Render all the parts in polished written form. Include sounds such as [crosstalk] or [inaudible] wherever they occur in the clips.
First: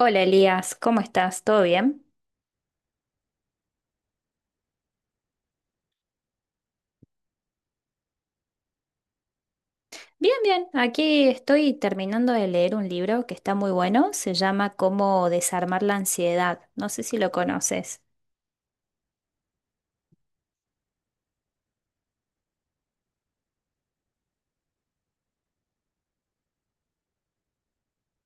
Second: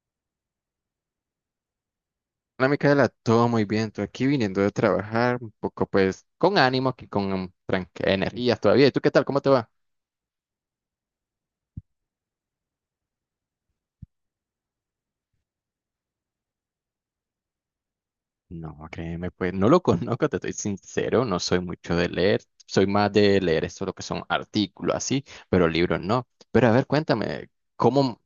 Hola Elías, ¿cómo estás? ¿Todo bien? Hola Micaela, todo muy bien. Tú aquí viniendo de trabajar un poco, pues con ánimo, aquí con energías todavía. ¿Y tú qué tal? ¿Cómo te va? Bien, bien. Aquí estoy terminando de leer un libro que está muy bueno. Se llama Cómo desarmar la ansiedad. No sé si lo conoces. No, créeme, pues no lo conozco, te estoy sincero, no soy mucho de leer, soy más de leer esto, lo que son artículos así, pero libros no. Pero a ver, cuéntame, ¿cómo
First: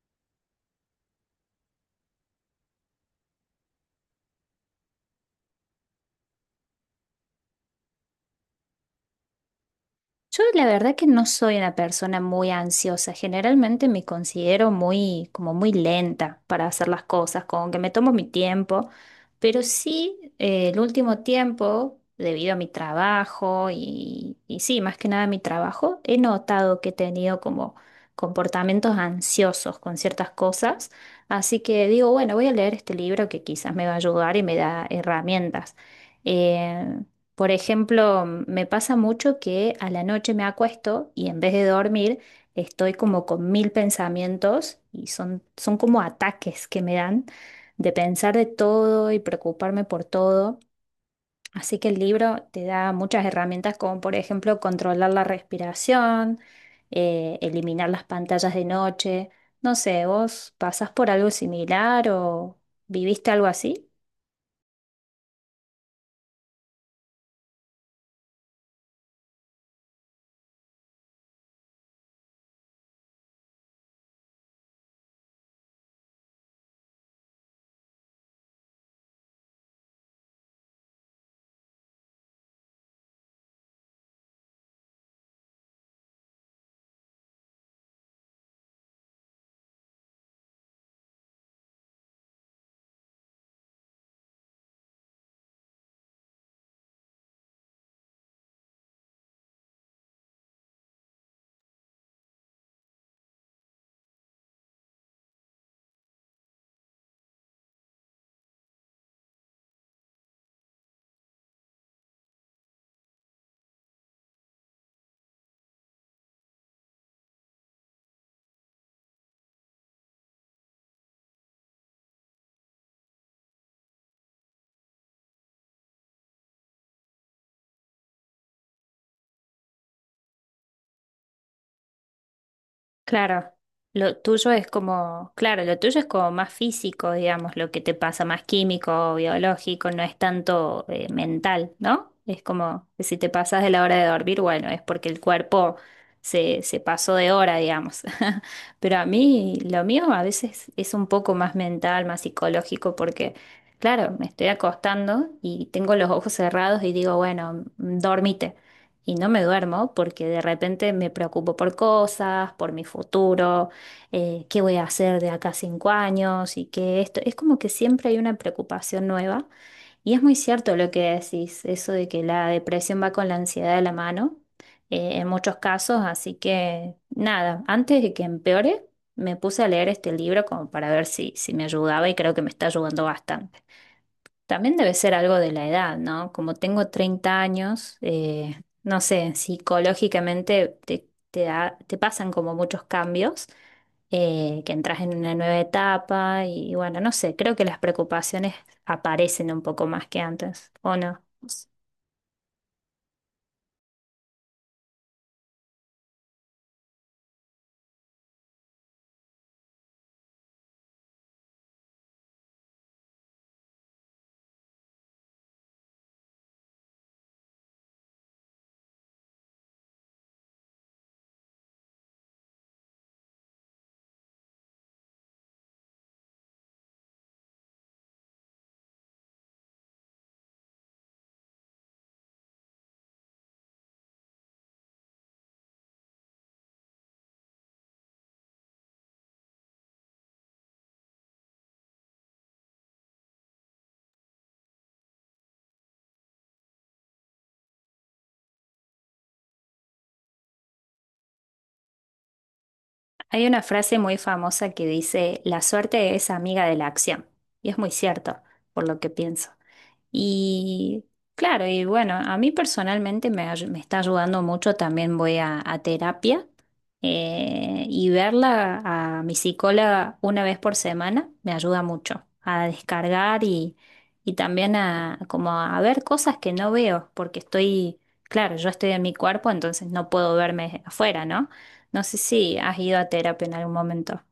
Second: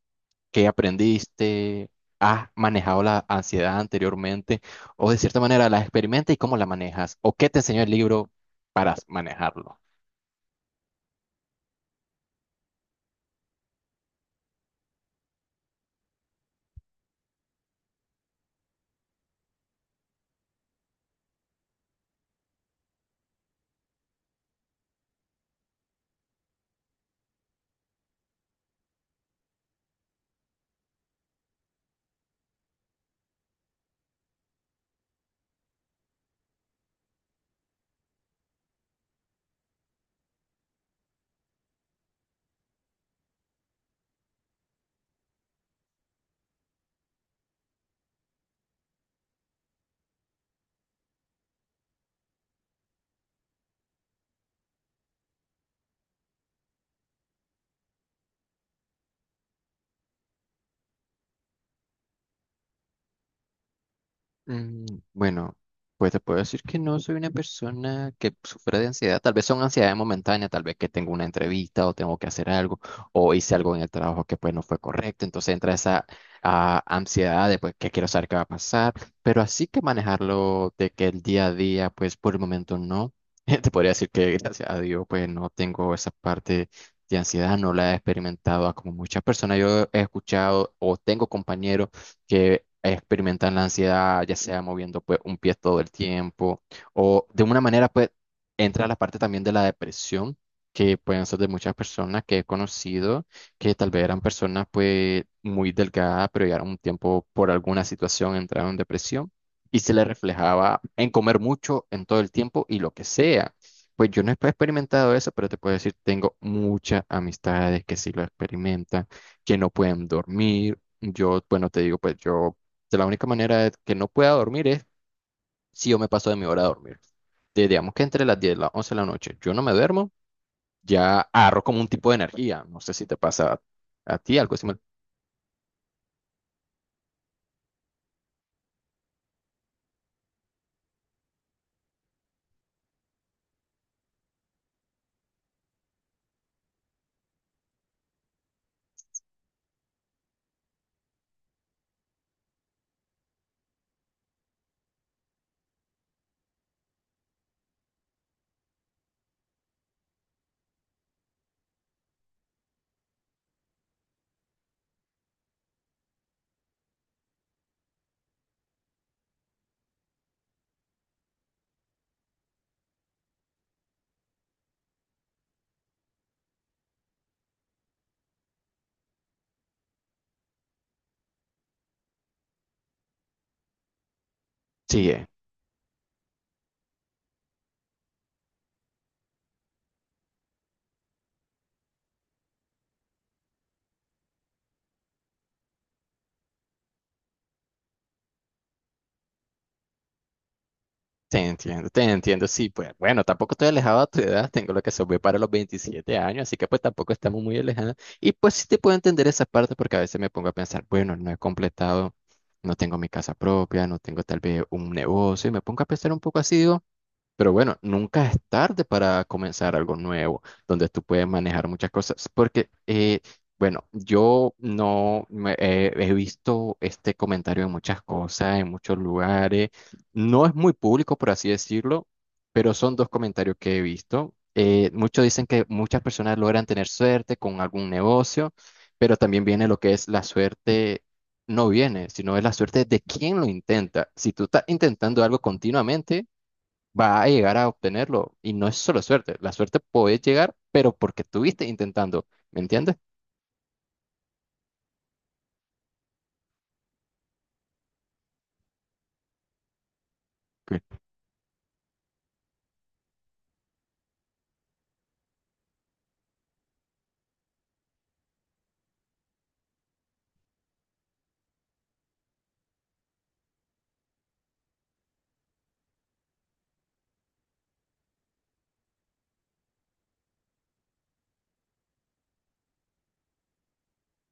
que aprendiste? ¿Has manejado la ansiedad anteriormente? ¿O de cierta manera la experimentas y cómo la manejas? ¿O qué te enseñó el libro para manejarlo? Yo la verdad que no soy una persona muy ansiosa. Generalmente me considero muy, como muy lenta para hacer las cosas, como que me tomo mi tiempo. Pero sí, el último tiempo, debido a mi trabajo y sí, más que nada mi trabajo, he notado que he tenido como comportamientos ansiosos con ciertas cosas. Así que digo, bueno, voy a leer este libro que quizás me va a ayudar y me da herramientas. Eh, por ejemplo, me pasa mucho que a la noche me acuesto y en vez de dormir estoy como con mil pensamientos y son como ataques que me dan de pensar de todo y preocuparme por todo. Así que el libro te da muchas herramientas como por ejemplo controlar la respiración, eliminar las pantallas de noche. No sé, ¿vos pasás por algo similar o viviste algo así? Mm. Bueno, pues te puedo decir que no soy una persona que sufre de ansiedad. Tal vez son ansiedades momentáneas, tal vez que tengo una entrevista o tengo que hacer algo o hice algo en el trabajo que pues no fue correcto. Entonces entra esa ansiedad de pues que quiero saber qué va a pasar. Pero así que manejarlo de que el día a día, pues por el momento no. [laughs] Te podría decir que gracias a Dios pues no tengo esa parte de ansiedad, no la he experimentado como muchas personas. Yo he escuchado o tengo compañeros que experimentan la ansiedad, ya sea moviendo pues un pie todo el tiempo o de una manera pues entra la parte también de la depresión, que pueden ser de muchas personas que he conocido, que tal vez eran personas pues muy delgadas pero llegaron un tiempo por alguna situación, entraron en depresión y se les reflejaba en comer mucho en todo el tiempo y lo que sea. Pues yo no he experimentado eso, pero te puedo decir, tengo muchas amistades que sí lo experimentan, que no pueden dormir. Yo, bueno, te digo, pues yo, de la única manera de que no pueda dormir es si yo me paso de mi hora de dormir. Digamos que entre las 10 y las 11 de la noche yo no me duermo, ya agarro como un tipo de energía. No sé si te Claro, pasa a, lo a ti tuyo algo es así. como, claro, lo tuyo es como más físico, digamos, lo que te pasa, más químico, biológico, no es tanto mental, ¿no? Es como que si te pasas de la hora de dormir, bueno, es porque el cuerpo se pasó de hora, digamos. [laughs] Pero a mí, lo mío a veces es un poco más mental, más psicológico, porque, claro, me estoy acostando y tengo los ojos cerrados y digo, bueno, dormite. Y no me duermo porque de repente me preocupo por cosas, por mi futuro, qué voy a hacer de acá a 5 años y qué esto. Es como que siempre hay una preocupación nueva. Y es muy cierto lo que decís, eso de que la depresión va con la ansiedad de la mano, en muchos casos. Así que nada, antes de que empeore, me puse a leer este libro como para ver si me ayudaba y creo que me está ayudando bastante. También debe Sí, ser algo de la edad, ¿no? Como tengo 30 años, no sé, psicológicamente te pasan como muchos cambios, que entras en una nueva etapa y bueno, no sé, creo que las preocupaciones aparecen un poco más que antes, ¿o no? te entiendo, te entiendo. Sí, pues bueno, tampoco estoy alejado a tu edad, tengo lo que se ve para los 27 años, así que pues tampoco estamos muy alejados. Y pues sí te puedo entender esa parte, porque a veces me pongo a pensar, bueno, no he completado. No tengo mi casa propia, no tengo tal vez un negocio, y me pongo a pensar un poco así, digo, pero bueno, nunca es tarde para comenzar algo nuevo, donde tú puedes manejar muchas cosas, porque, bueno, yo no me- he visto este comentario en muchas cosas, en muchos lugares. No es muy público, por así decirlo, pero son dos comentarios que he visto. Muchos dicen que muchas personas logran tener suerte con algún negocio, pero también viene lo que es la suerte. No viene, sino es la suerte de quien lo intenta. Si tú estás intentando algo continuamente, va a llegar a obtenerlo. Y no es solo suerte, la suerte puede llegar, pero porque estuviste intentando, ¿me entiendes? Hay una frase muy famosa que dice, la suerte es amiga de la acción, y es muy cierto, por lo que pienso. Y claro, y bueno, a mí personalmente me está ayudando mucho, también voy a terapia y verla a mi psicóloga una vez por semana me ayuda mucho a descargar y también a, como a ver cosas que no veo, porque estoy, claro, yo estoy en mi cuerpo, entonces no puedo verme afuera, ¿no? No sé si has ido a terapia en algún momento.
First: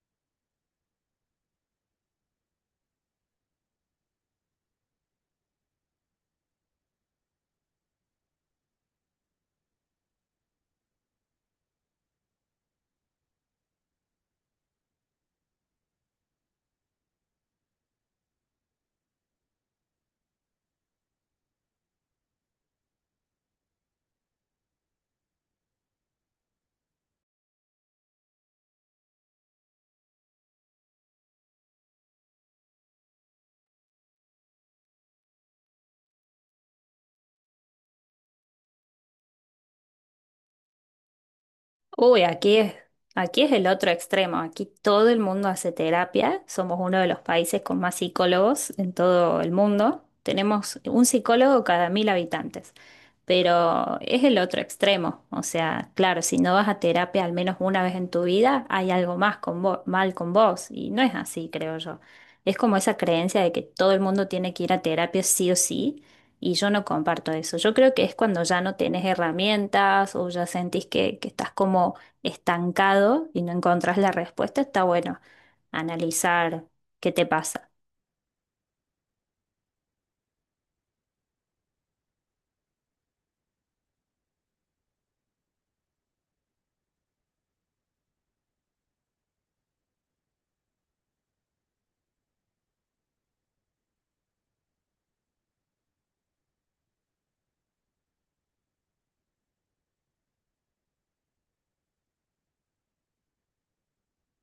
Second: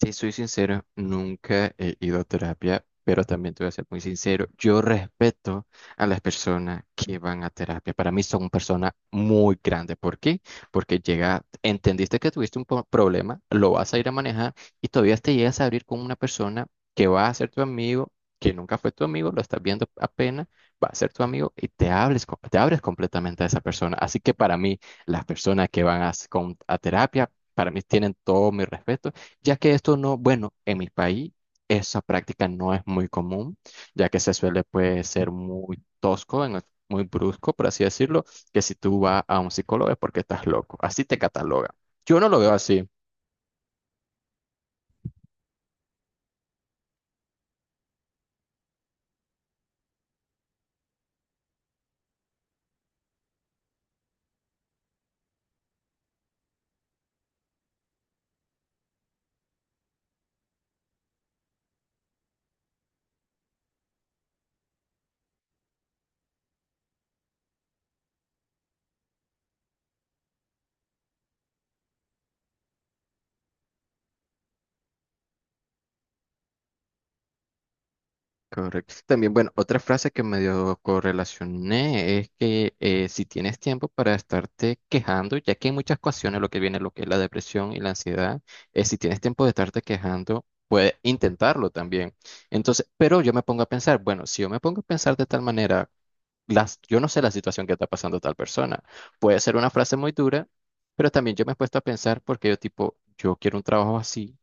Si soy sincero, nunca he ido a terapia, pero también te voy a ser muy sincero, yo respeto a las personas que van a terapia. Para mí son personas muy grandes. ¿Por qué? Porque llega, entendiste que tuviste un problema, lo vas a ir a manejar y todavía te llegas a abrir con una persona que va a ser tu amigo, que nunca fue tu amigo, lo estás viendo apenas, va a ser tu amigo y te hables, te abres completamente a esa persona. Así que para mí, las personas que van a, a terapia, para mí tienen todo mi respeto, ya que esto no, bueno, en mi país esa práctica no es muy común, ya que se suele pues ser muy tosco, en muy brusco, por así decirlo, que si tú vas a un psicólogo es porque estás loco, así te cataloga. Yo Uy, no lo veo así. aquí es el otro extremo. Aquí todo el mundo hace terapia. Somos uno de los países con más psicólogos en todo el mundo. Tenemos un psicólogo cada 1.000 habitantes. Pero es el otro extremo. O sea, claro, si no vas a terapia al menos una vez en tu vida, hay algo más mal con vos. Y no es así, creo yo. Es como esa creencia de que todo el mundo tiene que ir a terapia sí o sí. Y yo no comparto eso. Yo creo que es cuando ya no tenés herramientas o ya sentís que estás como estancado y no encontrás la respuesta. Está bueno analizar qué te pasa. Correcto. También, bueno, otra frase que medio correlacioné es que, si tienes tiempo para estarte quejando, ya que en muchas ocasiones lo que viene, lo que es la depresión y la ansiedad, es si tienes tiempo de estarte quejando, puedes intentarlo también. Entonces, pero yo me pongo a pensar, bueno, si yo me pongo a pensar de tal manera, las, yo no sé la situación que está pasando tal persona. Puede ser una frase muy dura, pero también yo me he puesto a pensar porque yo tipo, yo quiero un trabajo así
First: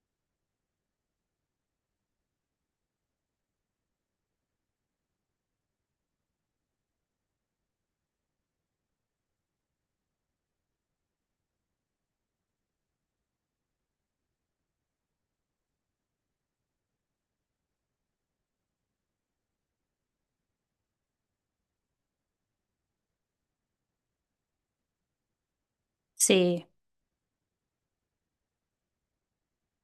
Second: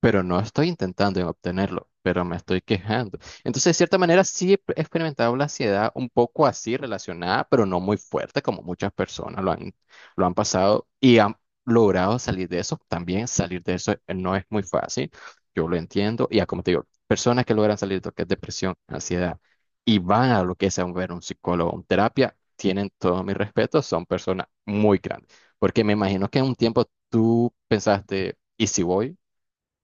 pero no estoy intentando en obtenerlo, pero me estoy quejando. Entonces, de cierta manera, sí he experimentado la ansiedad un poco así relacionada, pero no muy fuerte como muchas personas lo han pasado y han logrado salir de eso. También salir de eso, no es muy fácil, yo lo entiendo. Y ya, como te digo, personas que logran salir de lo que es depresión, ansiedad y van a lo que es a ver un psicólogo, un terapia, tienen todo mi respeto, son personas muy grandes. Porque me imagino que en un Sí. tiempo tú pensaste, ¿y si voy?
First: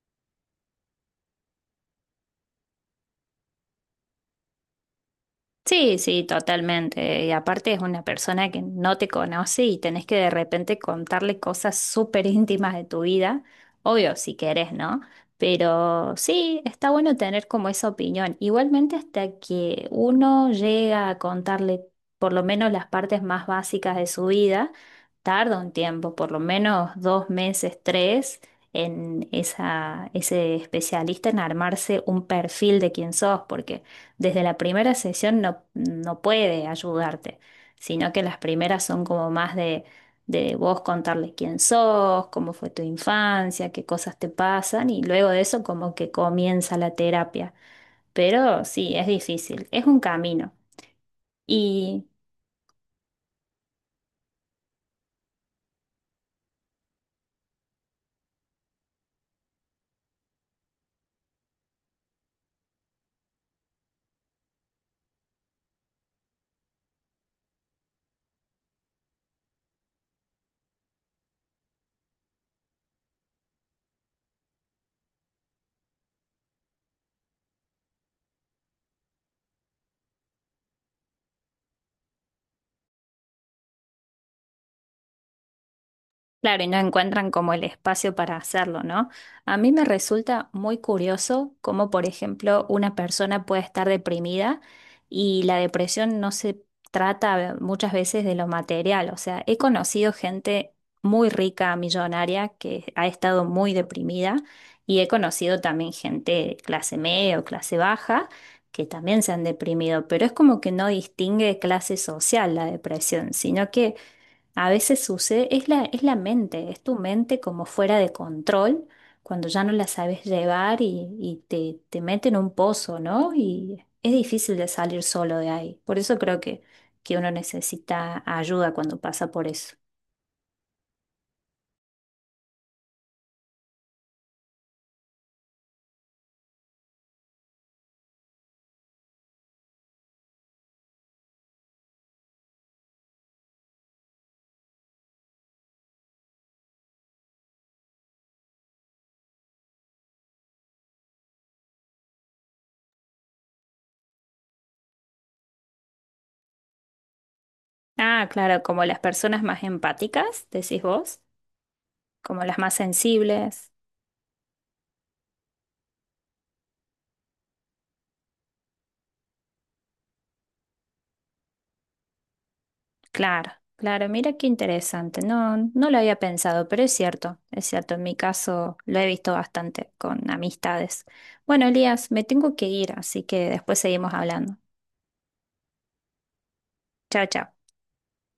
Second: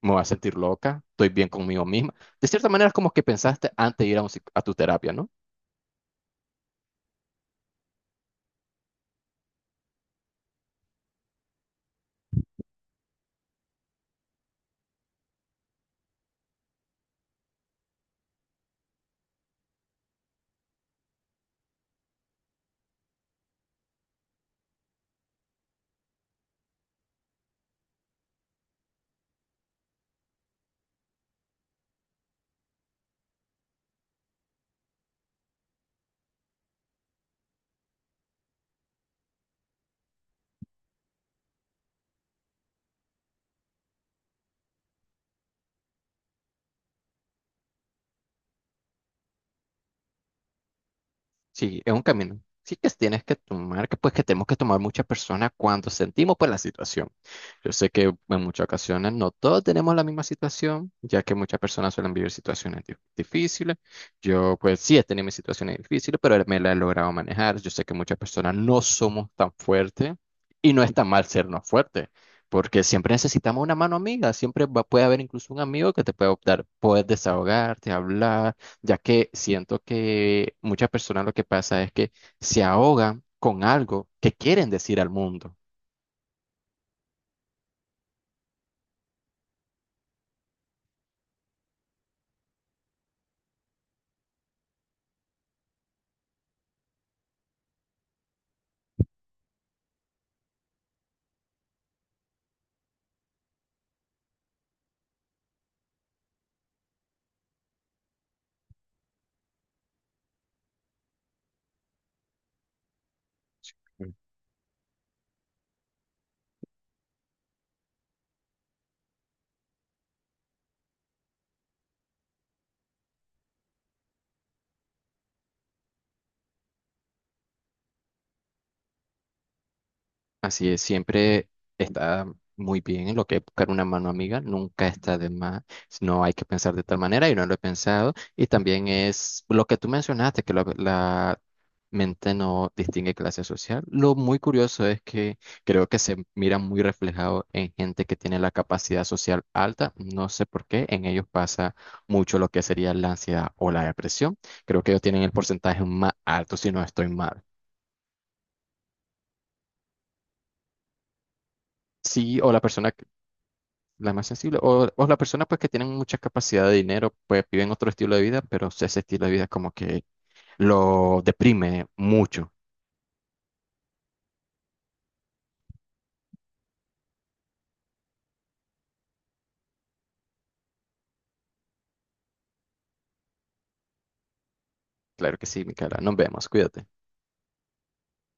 Me voy a sentir loca, estoy bien conmigo misma. De cierta manera es como que pensaste antes de ir a tu terapia, ¿no? Sí, sí, totalmente. Y aparte es una persona que no te conoce y tenés que de repente contarle cosas súper íntimas de tu vida. Obvio, si querés, ¿no? Pero sí, está bueno tener como esa opinión. Igualmente hasta que uno llega a contarle por lo menos las partes más básicas de su vida, tarda un tiempo, por lo menos 2 meses, tres, en ese especialista en armarse un perfil de quién sos, porque desde la primera sesión no puede ayudarte, sino que las primeras son como más de, vos contarle quién sos, cómo fue tu infancia, qué cosas te pasan y luego de eso como que comienza la terapia. Pero sí, es difícil, es un camino. Sí, es un Y camino. Sí que tienes que tomar, que pues que tenemos que tomar muchas personas cuando sentimos pues la situación. Yo sé que en muchas ocasiones no todos tenemos la misma situación, ya que muchas personas suelen vivir situaciones difíciles. Yo pues sí he tenido mis situaciones difíciles, pero me la he logrado manejar. Yo sé que muchas personas no somos tan fuertes, y no es tan mal sernos fuertes, porque siempre necesitamos una mano amiga. Siempre puede haber incluso un amigo que te puede dar poder desahogarte, hablar, ya que siento que muchas personas lo que pasa es que se ahogan con algo que quieren decir al mundo. claro, y no encuentran como el espacio para hacerlo, ¿no? A mí me resulta muy curioso cómo, por ejemplo, una persona puede estar deprimida y la depresión no se trata muchas veces de lo material. O sea, he conocido gente muy rica, millonaria, que ha estado muy deprimida y he conocido también gente de clase media o clase baja que también se han deprimido, pero es como que no distingue clase social la depresión, sino que... A veces sucede, es la mente, es tu mente como fuera de control, cuando ya no la sabes llevar y te mete en un pozo, ¿no? Y es difícil de salir solo de ahí. Por eso creo que uno necesita ayuda cuando pasa por eso. Así es, siempre está muy bien lo que es buscar una mano amiga, nunca está de más, no hay que pensar de tal manera y no lo he pensado. Y también es lo que tú mencionaste, que la mente no distingue clase social. Lo muy curioso es que creo que se mira muy reflejado en gente que tiene la capacidad social alta, no sé por qué, en ellos pasa mucho lo que sería la ansiedad o la depresión. Creo que ellos tienen el porcentaje más alto, si no estoy mal. Ah, claro, como las personas más empáticas, decís vos, Sí, como o las la más persona sensibles. la más sensible. O las personas pues que tienen mucha capacidad de dinero, pues viven otro estilo de vida, pero si ese estilo de vida como que lo deprime mucho. Claro, claro, mira qué interesante. no, lo había pensado, pero es cierto, es cierto. En mi caso lo he visto bastante con amistades. Bueno, Elías, me tengo que ir, así que después seguimos hablando. Claro que sí, Micaela. Nos vemos. Cuídate. Chao, chao.